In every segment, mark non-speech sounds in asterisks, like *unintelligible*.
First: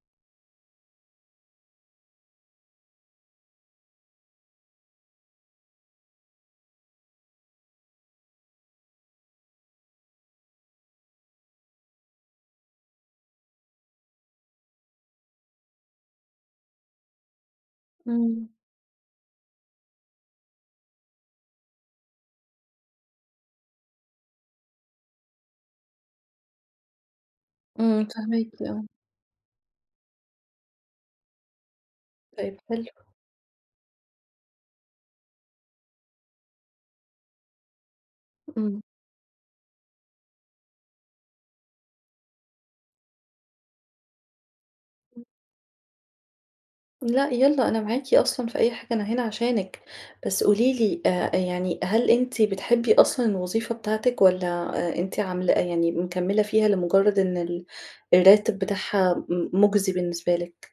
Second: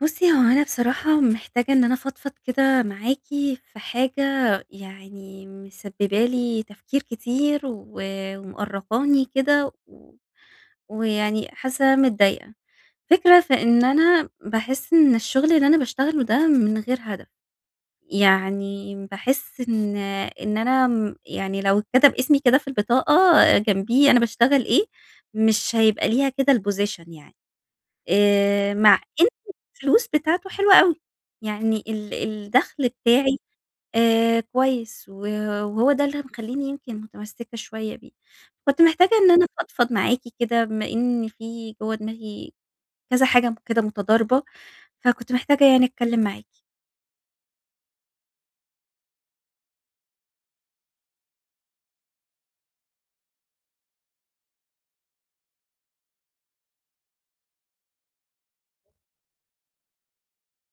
بُصي، هو أنا بصراحة محتاجة إن أنا أفضفض كده معاكِ في حاجة يعني مسببة لي تفكير كتير و ومأرقاني كده و ويعني حاسة إن أنا متضايقة. الفكرة في إن أنا باحس إن الشغل اللي أنا باشتغله ده من غير هدف، إمم. يعني باحس إن إن أنا امم، يعني لو إتكتب إسمي كده في البطاقة جنبيه أنا باشتغل إيه، مش هيبقى ليها كده الposition يعني. إمم، فاهماكِ، آآ، آه. مع إن الفلوس بتاعته حلوة أوي، يعني ال طيب، حلو. الدخل بتاعي آآ، كويس و وهو ده اللي مخليني يمكن متمسكة شوية بيه. إمم. كنت محتاجة إن أنا أفضفض معاكِ كده، بما إن في جوا دماغي كذا حاجة كده متضاربة، إمم. فكنت محتاجة يعني أتكلم معاكِ. لأ، يالّا، أنا معاكِ أصلًا في أي حاجة، أنا هنا عشانِك. بس قولي لي آآ، يعني هل أنتِ بتحبي أصلًا الوظيفة بتاعتِك والّا آآ، أنتِ عاملة يعني مكملة فيها لمجرد إن ال الراتب بتاعها م مجزي بالنسبة لِك؟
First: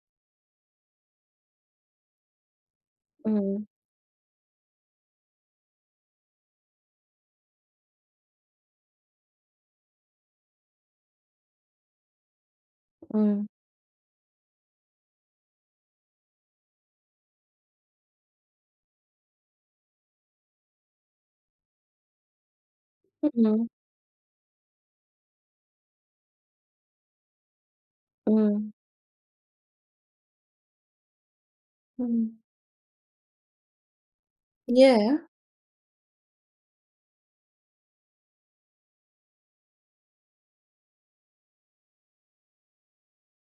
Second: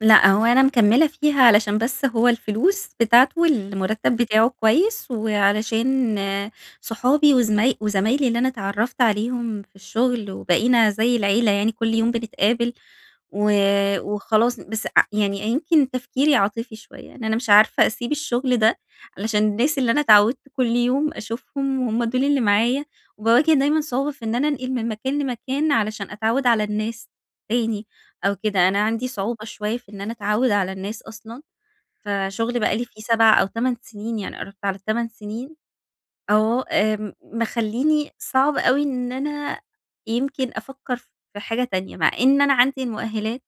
لأ، هو أنا مكملة فيه علشان بس هو الفلوس بتاعته إمم. والمرتب بتاعه كويس، وعلشان صُحابي وزما وزمايلي اللي أنا أتعرّفت عليهم في الشُغل وبَقِينَا زي العيلة يعني كل يوم بنتقابل، إمم. و وخلاص بس ع يعني يمكن تفكيري عاطفي شوية، إن أنا مش عارفة أسيب الشُغل ده علشان الناس اللي أنا أتعودت كل يوم أشوفهم وهُم دول اللي معايا، وباواجه اهم. دايمًا صعوبة في إن أنا أنقل من مكان لمكان علشان أتعود على الناس تاني أو كده، إمم. أنا عندي صعوبة شوية في إن أنا أتعود على الناس أصلًا، إمم. فشُغلي بقى لي فيه 7 أو 8 سنين يعني قربت على 8 ياه! سنين، آه، آمم مخلّيني صعب أوي إن أنا يمكن أفكر في حاجة تانية، مع إن أنا عندي المؤهلات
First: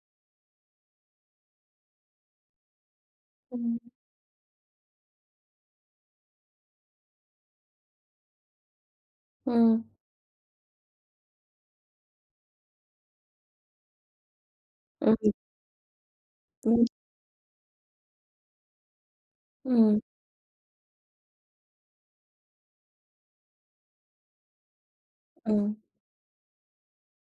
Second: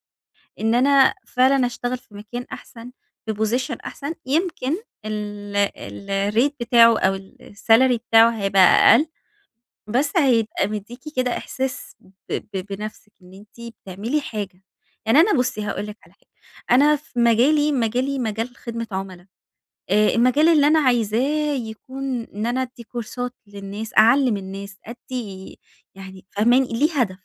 إن أنا فعلًا أشتغل في مكان أحسن في Position إمم. أحسن، يمكن ال الRate بتاعه أو الsalary بتاعه هيبقى أقل، إمم. بس هيبقى بيدّيكِ كده إحساس ب ب بنفسِك إن أنتِ بتعملي حاجة، يعني أنا *unintelligible* بُصي هاقول لِك على حاجة، إمم. أنا في مجالي، مجالي مجال خدمة عملا، إمم. آآ المجال اللي أنا عايزاه يكون إن أنا أدِّي كورسات للناس أعلِّم النّاس أدِّي إمم. يعني فاهماني؟ ليه هدف.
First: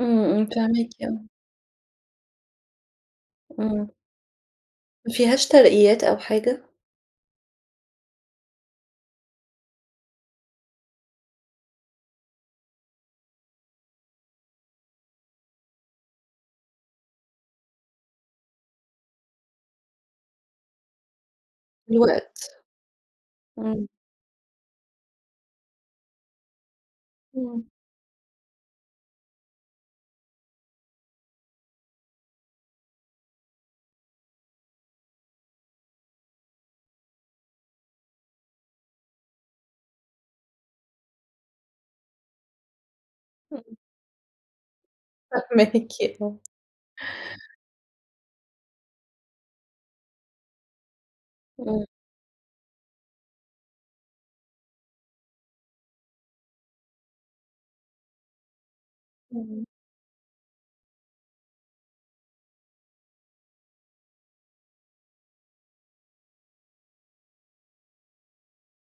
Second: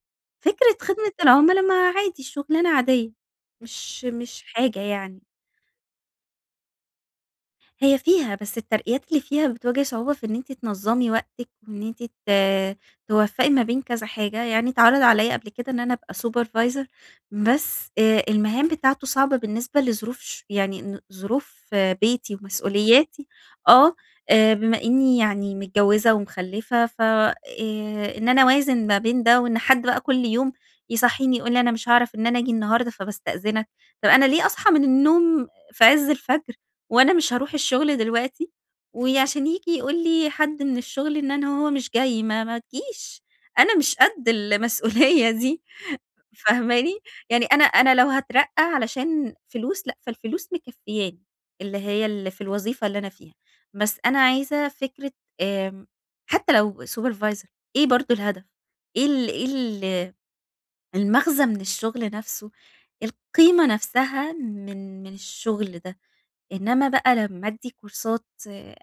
إمم، إمم، فكرة فاهماكِ، خدمة آه. العُملا ما عادي شغلانة عادية، إمم. مش مش حاجة يعني. مافيهاش ترقيات أو حاجة؟ هي فيها، بس الترقيات اللي فيها بتواجه صعوبة في إن أنتِ تنظَّمي وقتِك، وإن أنتِ ت توفَّقي ما بين كذا حاجة، يعني اتعرض عليّا قبل كده إن أنا أبقى supervisor بس آآ، المهام بتاعتُه صعبة بالنسبة لظروف ش يعني ن ظروف بيتي الوقت، ومسؤولياتي، إمم. آه آآ بما إني يعني متجوِّزة ومخلِّفة، ف آآ، إمم. إن أنا أوازن ما بين ده وإن حد بقى كل يوم يصحّيني يقول لي أنا مش هاعرف إن أنا آجي النهاردة فباستأذنك، طب أنا ليه أصحى من النوم في عزّ الفَجر وأنا مش هاروح الشغل دلوقتي، وعشان ييجي يقول لي حد من الشغل إن أنا هو مش جاي ما ما تجيش، إمم. أنا مش قد المسؤولية دي فاهماكِ، آه. فاهماني؟ يعني أنا أنا لو هاترقّى علشان فلوس، لأ فالفلوس مكفّياني اللي إمم. هي اللي في الوظيفة اللي أنا فيها، بس أنا عايزة فكرة آآ، حتى لو supervisor إيه برضه الهدف؟ إيه ال إيه إمم. ال المغزى من الشغل نفسُه، القيمة نفسها من من الشغل ده، إنمَّا بقى لما أدّي كورسات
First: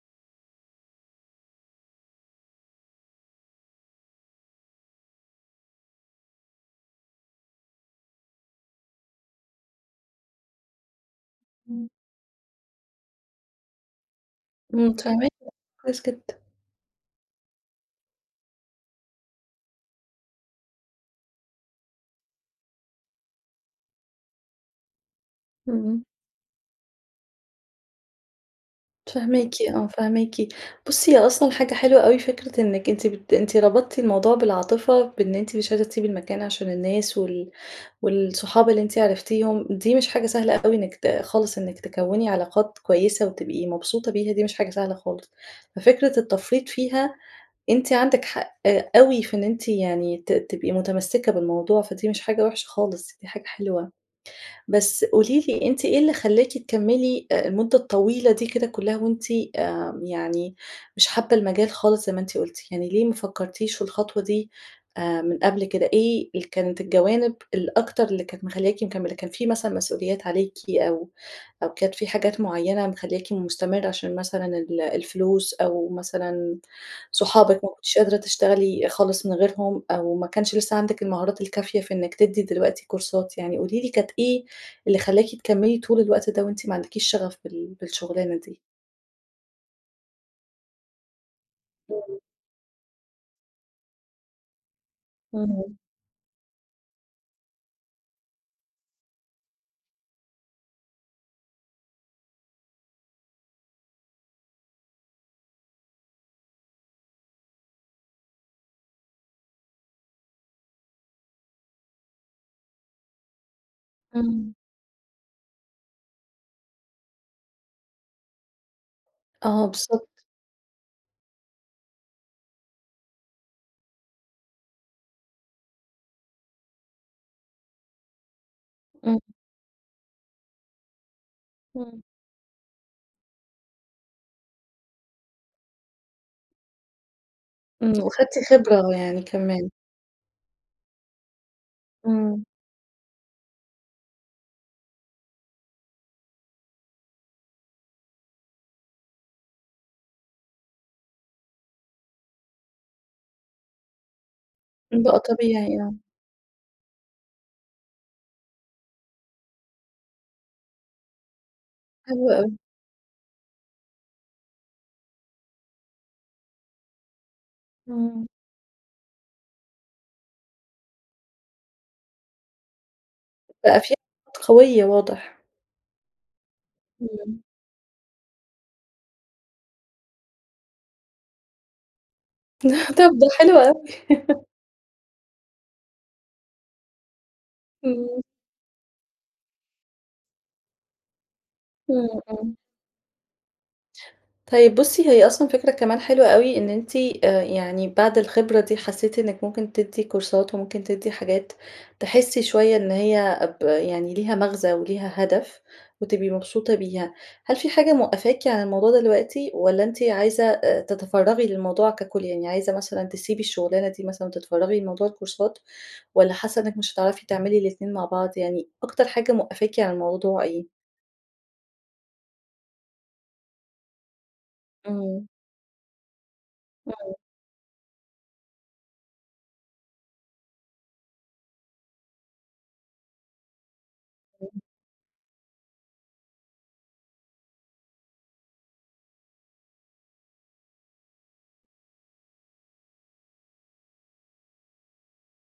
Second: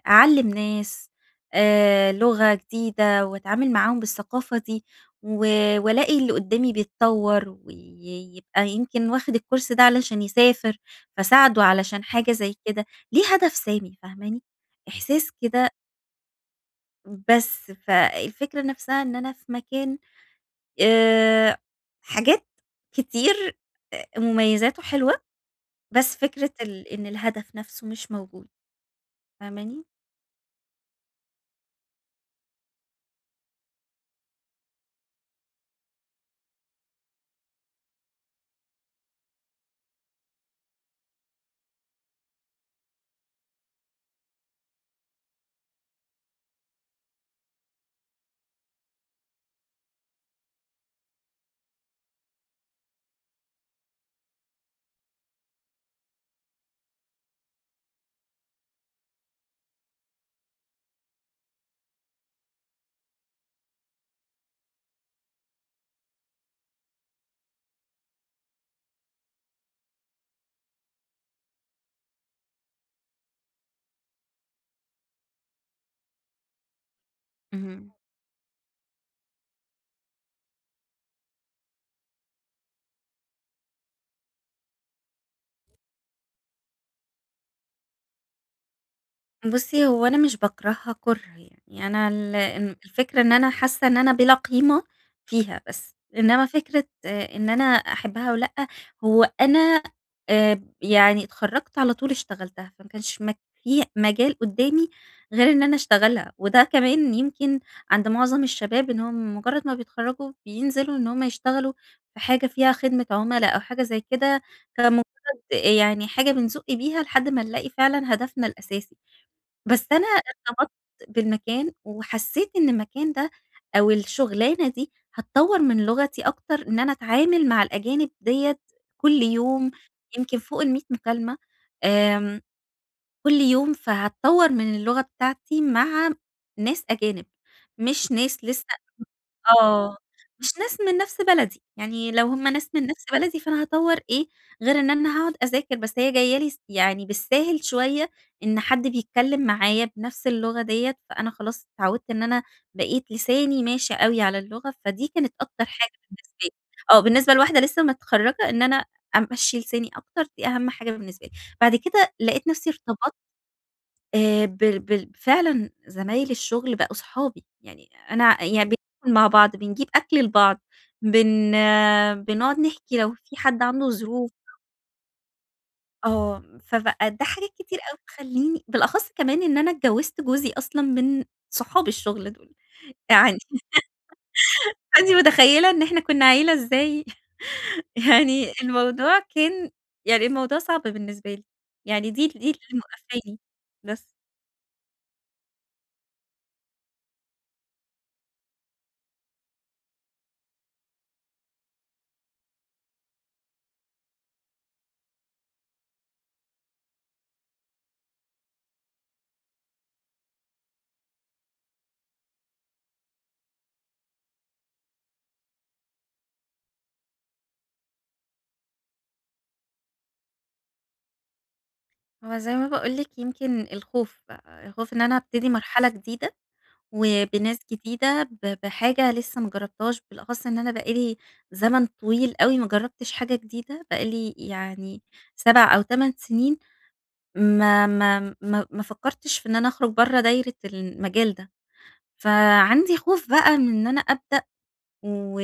أعلِّم ناس آآ، لغة جديدة وأتعامل معاهم بالثقافة دي، و وألاقي اللي قدّامي بيتطور، ويبقى يمكن واخد الCourse ده علشان يسافر، فاساعدُه إمم. علشان حاجة زي كده، ليه هدف سامي فاهماني، إمم، فاهماكِ إحساس *unintelligible* كده كويس جدًا. بس فالفكرة نفسها إن أنا في مكان آآ، حاجات كتير أ مميزاته حلوة، إمم. بس فكرة ال إن الهدف نفسه مش موجود، فاهماكِ فاهماني؟ آه، فاهماكِ. بُصي، هي أصلًا حاجة حلوة أوي فكرة إنِك أنتِ بت أنتِ ربطتِ الموضوع بالعاطفة، بإن أنتِ مش عايزة تسيبي المكان عشان الناس، وال والصحاب اللي أنتِ عرفتيهم، دي مش حاجة سهلة أوي إنِك ت خالص إنِك تكوّني علاقات كويسة وتبقي مبسوطة، بيها دي مش حاجة سهلة خالص، ففكرة التفريط فيها، أنتِ عندك حق أوي في إن أنتِ يعني ت تبقي متمسكة بالموضوع، فدي مش حاجة وحشة خالص، دي حاجة حلوة. بس قولي لي، أنتِ إيه اللي خلاكِ تكملي آآ، المدة الطويلة دي كده كلها وأنتِ آمم، يعني مش حابة المجال خالص زي ما أنتِ قلتِ؟ يعني ليه ما فكرتيش في الخطوة دي آآ، من قبل كده؟ إيه ال كانت الجوانب الأكتر اللي كانت مخلياكِ مكملة؟ كان في مثلًا مسؤوليات عليكِ أو أو كانت في حاجات معينة مخلياكِ مستمرة عشان مثلًا ال الفلوس أو مثلًا صحابِك ما اهم. كنتيش قادرة تشتغلي خالص من غيرهم أو ما كانش لسه عندِك المهارات الكافية في إنِك تدي دلوقتي كورسات يعني. قولي لي، كانت إيه اللي خلاكِ تكملي طول الوقت ده وأنتِ ما عندكيش شغف بال بالشغلانة دي؟ بُصّي، هو أنا مش باكرهها كُره يعني، أنا امم. ال الفكرة إن أنا حاسّة إن أنا بلا قيمة فيها. اهم. بس، إنمَّا فكرة آآ، إن أنا أحبها أو لأ، هو أنا آآ، يعني اتخرجت على طول اشتغلتها، فما كانش مك في مجال قدّامي غير إن أنا اشتغلها، وده كمان يمكن عند معظم الشباب إنهم مجرّد ما بيتخرّجوا بينزلوا إن هم يشتغلوا بحاجة فيها خدمة عُملا أو حاجة زي كده، إمم. كمُجرّد يعني حاجة بنزُق بيها لحد ما نلاقي فعلًا هدفنا الأساسي. آه، بس أنا بالضبط. ارتبطت بالمكان، وحسيت إن المكان ده أو الشغلانة دي، هتطوَّر من لغتي أكتر إن أنا أتعامل مع الأجانب ديَّة إمم. كل يوم، يمكن فوق ال100 مكالمة، إمم. آمم، كل يوم فهتطوَّر من اللغة بتاعتي مع ناس أجانب، إمم، مش وخدتِ ناس لسه خبرة يعني كمان. آه، مش ناس من نفس بلدي، يعني لو إمم. هم ناس من نفس بلدي فأنا هاطوّر إيه غير إن أنا هاقعد أذاكر، بس هي جاية لي س يعني بالساهل شوية إن حد بيتكلِّم معايا بنفس اللغة ديَّة، فأنا خلاص اتعوِّدت إن أنا بقيت لساني ماشي أوي على اللغة، فدي بقى كانت أكتر طبيعي، حاجة آه. بالنسبة لي آه بالنسبة لواحدة لسّه متخرَّجة إن أنا أمشِّي لساني أكتر، دي أهم حاجة بالنسبة لي. بعد كده حلو لقيت أوي. نفسي ارتبطت آآ، بال بال فعلًا زمايل الشغل بقوا اصحابي، يعني إمم. أنا يعني بناكل مع بعض، بنجيب أكل لبعض، بن بنقعد نحكي لو في حد بقى عنده في ظروف. *unintelligible* قوية، واضح. آه، فبقى ده إمم. حاجات كتير أوي تخليني بالأخص كمان إن أنا اتجوزت جوزي أصلًا من صحاب الشغل دول، طب، ده يعني حلو *laughs* أوي. *laughs* فأنتِ متخيلة إن إحنا كنا عيلة إزاي *chuckles* إمم. يعني الموضوع كان يعني الموضوع صعب بالنسبة لي، إمم، يعني دي دي اللي إمم. موقفاني بس. طيب، بُصي، هي أصلًا فكرة كمان حلوة أوي إن أنتِ آآ، يعني بعد الخبرة دي حسيتِ إنِك ممكن تدي كورسات وممكن تدي حاجات، تحسي شوية إن هي ب يعني ليها مغزى وليها هدف وتبقي مبسوطة بيها. هل في حاجة موقفاكِ عن الموضوع دلوقتي والّا أنتِ عايزة آآ، تتفرغي للموضوع ككل؟ يعني عايزة مثلًا تسيبي الشغلانة دي مثلًا وتتفرغي لموضوع الكورسات والّا حاسة إنِك مش هتعرفي تعملي الاتنين مع بعض، يعني أكتر حاجة موقفاكِ عن الموضوع إيه؟ هو زي ما باقول لِك يمكن الخوف بقى، الخوف إن أنا إمم. أبتدي مرحلة جديدة إمم. وبناس جديدة ب بحاجة لسه ما جربتهاش، بالأخص إن أنا بقى لي زمن طويل أوي ما جربتش حاجة جديدة، بقى لي إمم. يعني 7 أو 8 سنين ما ما ما ما فكرتش في إن أنا أخرج برا دايرة المجال ده. فعندي خوف بقى من إن أنا أبدأ، و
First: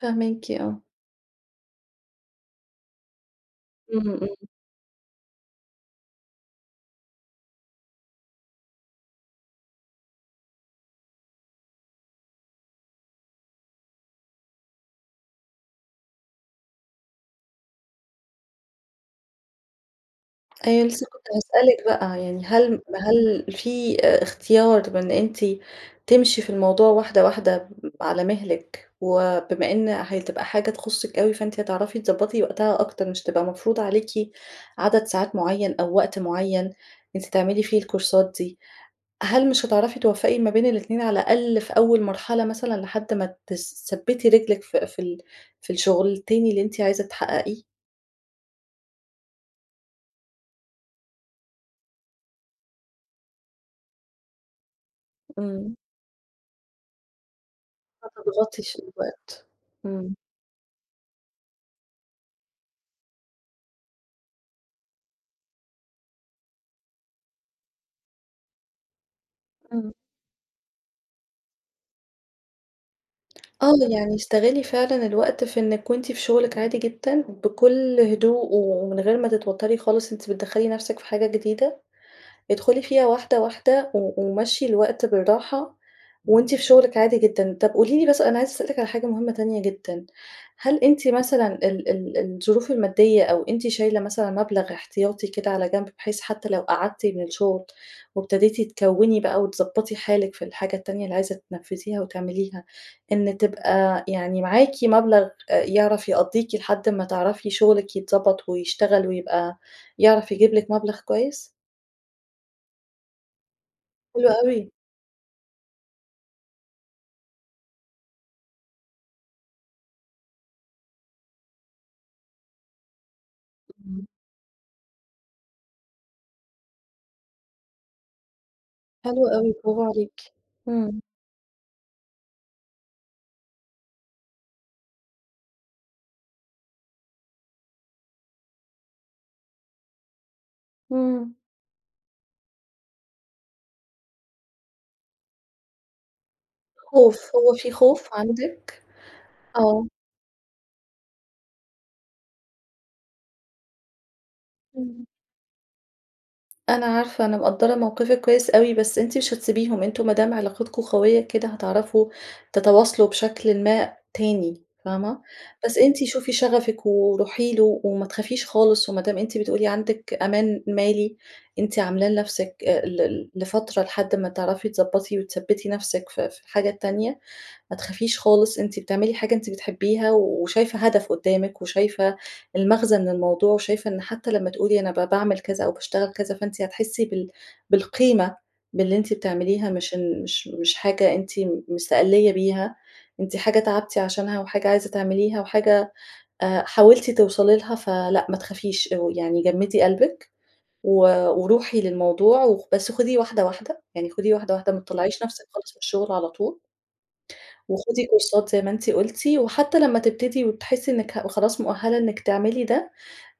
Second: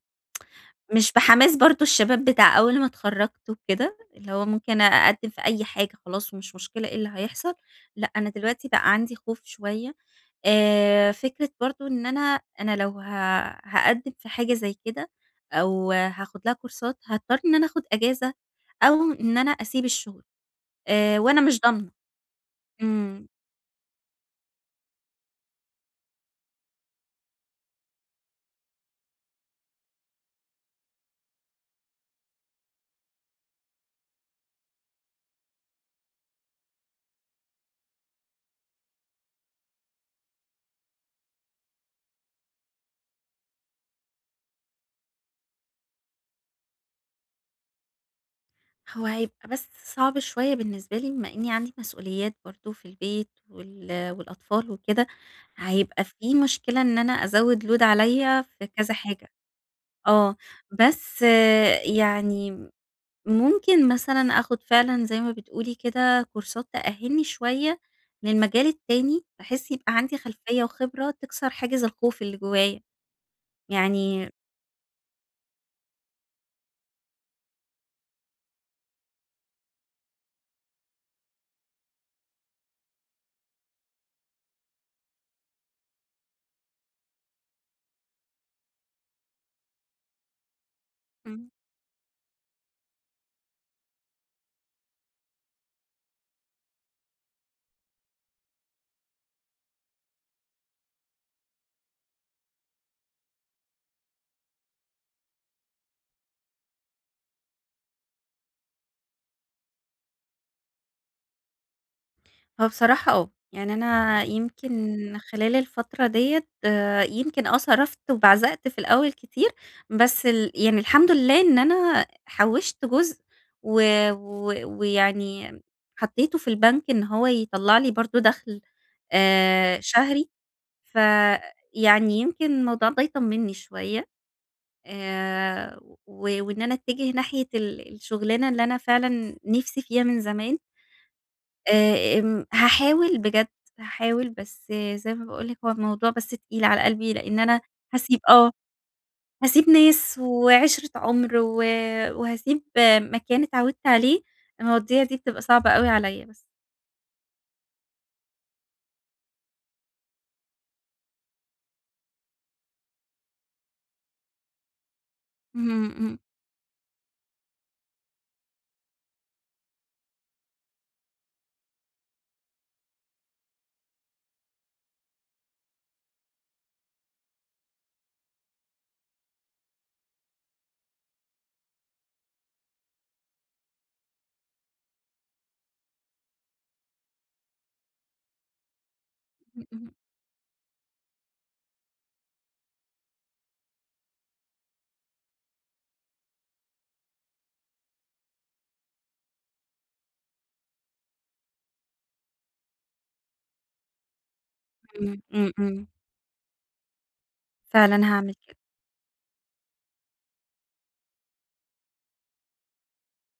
فاهماكِ، آه. *tsk* مش بحماس برضو الشباب بتاع أول ما اتخرجت وكده، إمم، اللي هو إمم. ممكن أقدم في أي حاجة خلاص ومش مشكلة إيه اللي هيحصل، لأ، أنا دلوقتي بقى عندي خوف شوية آآ، فكرة برضو إن أنا، أنا لو ه هاقدم في حاجة زي كده أو هاخد لها كورسات هاضطر إن أنا أخد إجازة أو إن أنا أسيب الشغل أيوه، لسه آآ، كنت وأنا مش هاسألِك ضامنة. بقى، يعني هل إمم. هل في آآ اختيار من أنتِ تمشي في الموضوع واحدة واحدة، على مهلِك، وبما إن هتبقى حاجة تخصِك أوي، فأنتِ هتعرفي تظبطي وقتها أكتر مش هتبقى مفروضة عليكِ عدد ساعات معين أو وقت معين، أنتِ تعملي فيه الكورسات دي، هل مش هتعرفي توفَّقي ما بين الاتنين على الأقل في أول مرحلة مثلًا لحد ما تثبِّتي رجلِك في في ال في الشغل التاني اللي أنتِ عايزة تحققيه؟ هو هيبقى بس صعب شوية بالنسبة لي، بما إنّي عندي مسئوليات برضه في البيت وال والأطفال وكده، إمم. هيبقى فيه مشكلة إن أنا أزَّود load عليّا هتضغطي في في كذا حاجة. الوقت. إمم. آه. بس يعني ممكن مثلًا آخُد فعلًا زي ما بتقولي كده، كورسات تأهّلني شوية للمجال التاني بحيث إمم. يبقى عندي خلفية وخبرة، تِكسَر حاجز الخوف اللي جوّايا. آه. يعني يعني استغلّي فعلًا الوقت في إنِّك وأنتِ في شغلِك عادي جدًا، بكل هدوء ومن غير ما تتوتّري خالص أنتِ بتدخلي نفسِك في حاجة جديدة، ادخُلي فيها واحدة، واحدة و ومشّي الوقت بالراحة وأنتِ في شغلِك عادي جدًا. طب قولي لي بس أنا عايزة أسألِك عن حاجة مهمة تانية جدًا، هل أنتِ مثلًا إمم. ال ال الظروف المادية أو أنتِ شايلة مثلًا مبلغ احتياطي كده على جنب، بحيث حتّى لو قعدتِ من الشغل وابتديتي تكوّني بقى وتضبّطي حالِك في الحاجة التانية اللي عايزة تنفذيها وتعمليها، إن تبقى يعني معاكِ مبلغ أ يعرف يقضّيكِ لحد ما تعرفي شغلِك يتضبط ويشتغل ويبقى يعرف يجيب لِك مبلغ كويس؟ هو بصراحة آه، يعني أنا حلو أوي. يمكن خلال الفترة ديّة آآ، يمكن آه، صرفت وبعزقت في الأول كتير، بس ال يعني الحمد لله إن أنا حوشت جزء، و اهم. و ويعني حطيته في البنك إن هو يطلّع لي برضو دخل حلو أوي، آآ، براڤو عليكِ، شهري، ف إمم. يعني يمكن الموضوع ده يطمني شوية. آآ، و وإن أنا أتجه ناحية ال الشغلانة اللي أنا فعلًا نفسي فيها من زمان. إمم. آآ، آمم، هاحاول بجد، هاحاول بس زي ما باقول لِك هو الموضوع بس تقيل على قلبي خوف، لأن هو أنا في خوف هاسيب آه، عندِك؟ هاسيب آه. ناس وعِشرة عُمر، و وهاسيب مكان إتعودت عليه، المواضيع إمم. دي بتبقى صعبة أوي عليّا بس. أنا عارفة، أنا مقدرة موقفِك كويس أوي، بس أنتِ مش هتسيبيهم، أنتم ما دام علاقتكم قوية كده هتعرفوا تتواصلوا بشكلٍ ما تاني فاهمة؟ بس اهم، أنتِ اهم. شوفي شغفِك وروحي له وما تخافيش خالص، وما دام أنتِ بتقولي عندِك أمان مالي، أنتِ عاملاه لنفسِك آآ، ل ل لفترة لحد ما تعرفي تضبطي وتثبّتي نفسِك في في الحاجة التانية، ما تخافيش خالص أنتِ بتعملي حاجة أنتِ بتحبيها وشايفة هدف قدامِك، وشايفة المغزى من الموضوع وشايفة إن حتى لمّا تقولي أنا ب باعمل كذا أو باشتغل كذا فأنتِ هتحسي بال بالقيمة باللي أنتِ امم. بتعمليها اهم. مش إن مش مش حاجة أنتِ م مستقلّية بيها، أنتِ حاجة تعبتِ عشانها وحاجة عايزة تعمليها وحاجة آآ، حاولتِ توصلي لها، فلأ ما تخافيش أو يعني جمدي قلبِك، و وروحي للموضوع و بس خُديه واحدة واحدة، يعني خُديه واحدة واحدة، ما إمم، تطلّعيش نفسِك إمم، خالص من إمم. الشغل على طول فعلًا وخدي هاعمل كورسات كده. زي ما أنتِ قلتِ وحتى لمّا تبتدي وتحسي إنِك ه خلاص مؤهلة إنِك تعملي ده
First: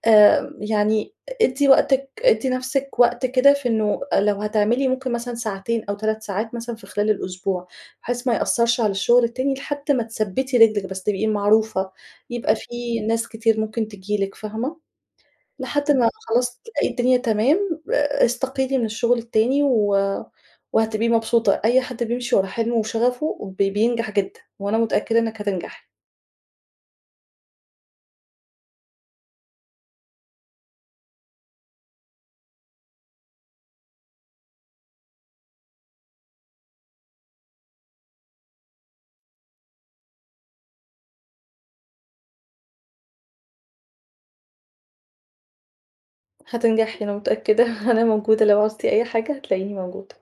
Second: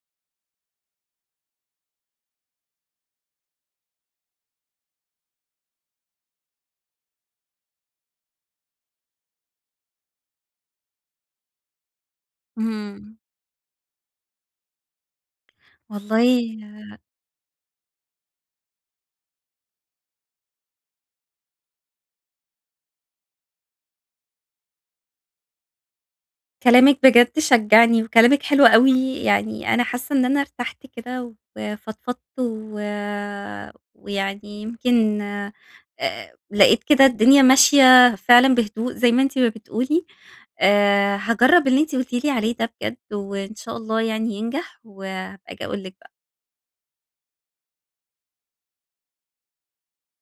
آآ، يعني ادّي وقتِك ادّي نفسِك وقت كده في إنه لو هتعملي ممكن مثلًا ساعتين أو 3 ساعات مثلًا في خلال الأسبوع، بحيث ما يأثرش على الشغل التاني، لحد ما تثبّتي رجلِك بس، تبقي معروفة يبقى في اهم. ناس كتير ممكن تيجي لِك فاهمة؟ لحد ما والله خلاص تلاقي آآ الدنيا تمام ا استقيلي من الشغل التاني و وهتبقي مبسوطة. أي حد بيمشي ورا حلمه وشغفه ب بينجح جدًا، وأنا متأكدة إنِك هتنجحي. كلامِك بجد شجعني، وكلامِك حلو أوي، يعني أنا حاسة إن أنا إرتحت كده وفضفضت، و ويعني يمكن آآ، لقيت كده الدنيا ماشية فعلًا بهدوء، زي ما أنتِ ما بتقولي آآ، هاجرب اللي أنتِ قلتِ لي عليه ده بجد، وإن شاء الله يعني ينجح، وهابقى آجي أقول لِك بقى. هتنجحي أنا متأكدة، *chuckles* أنا موجودة لو عُزتِ أي حاجة، هتلاقيني موجودة.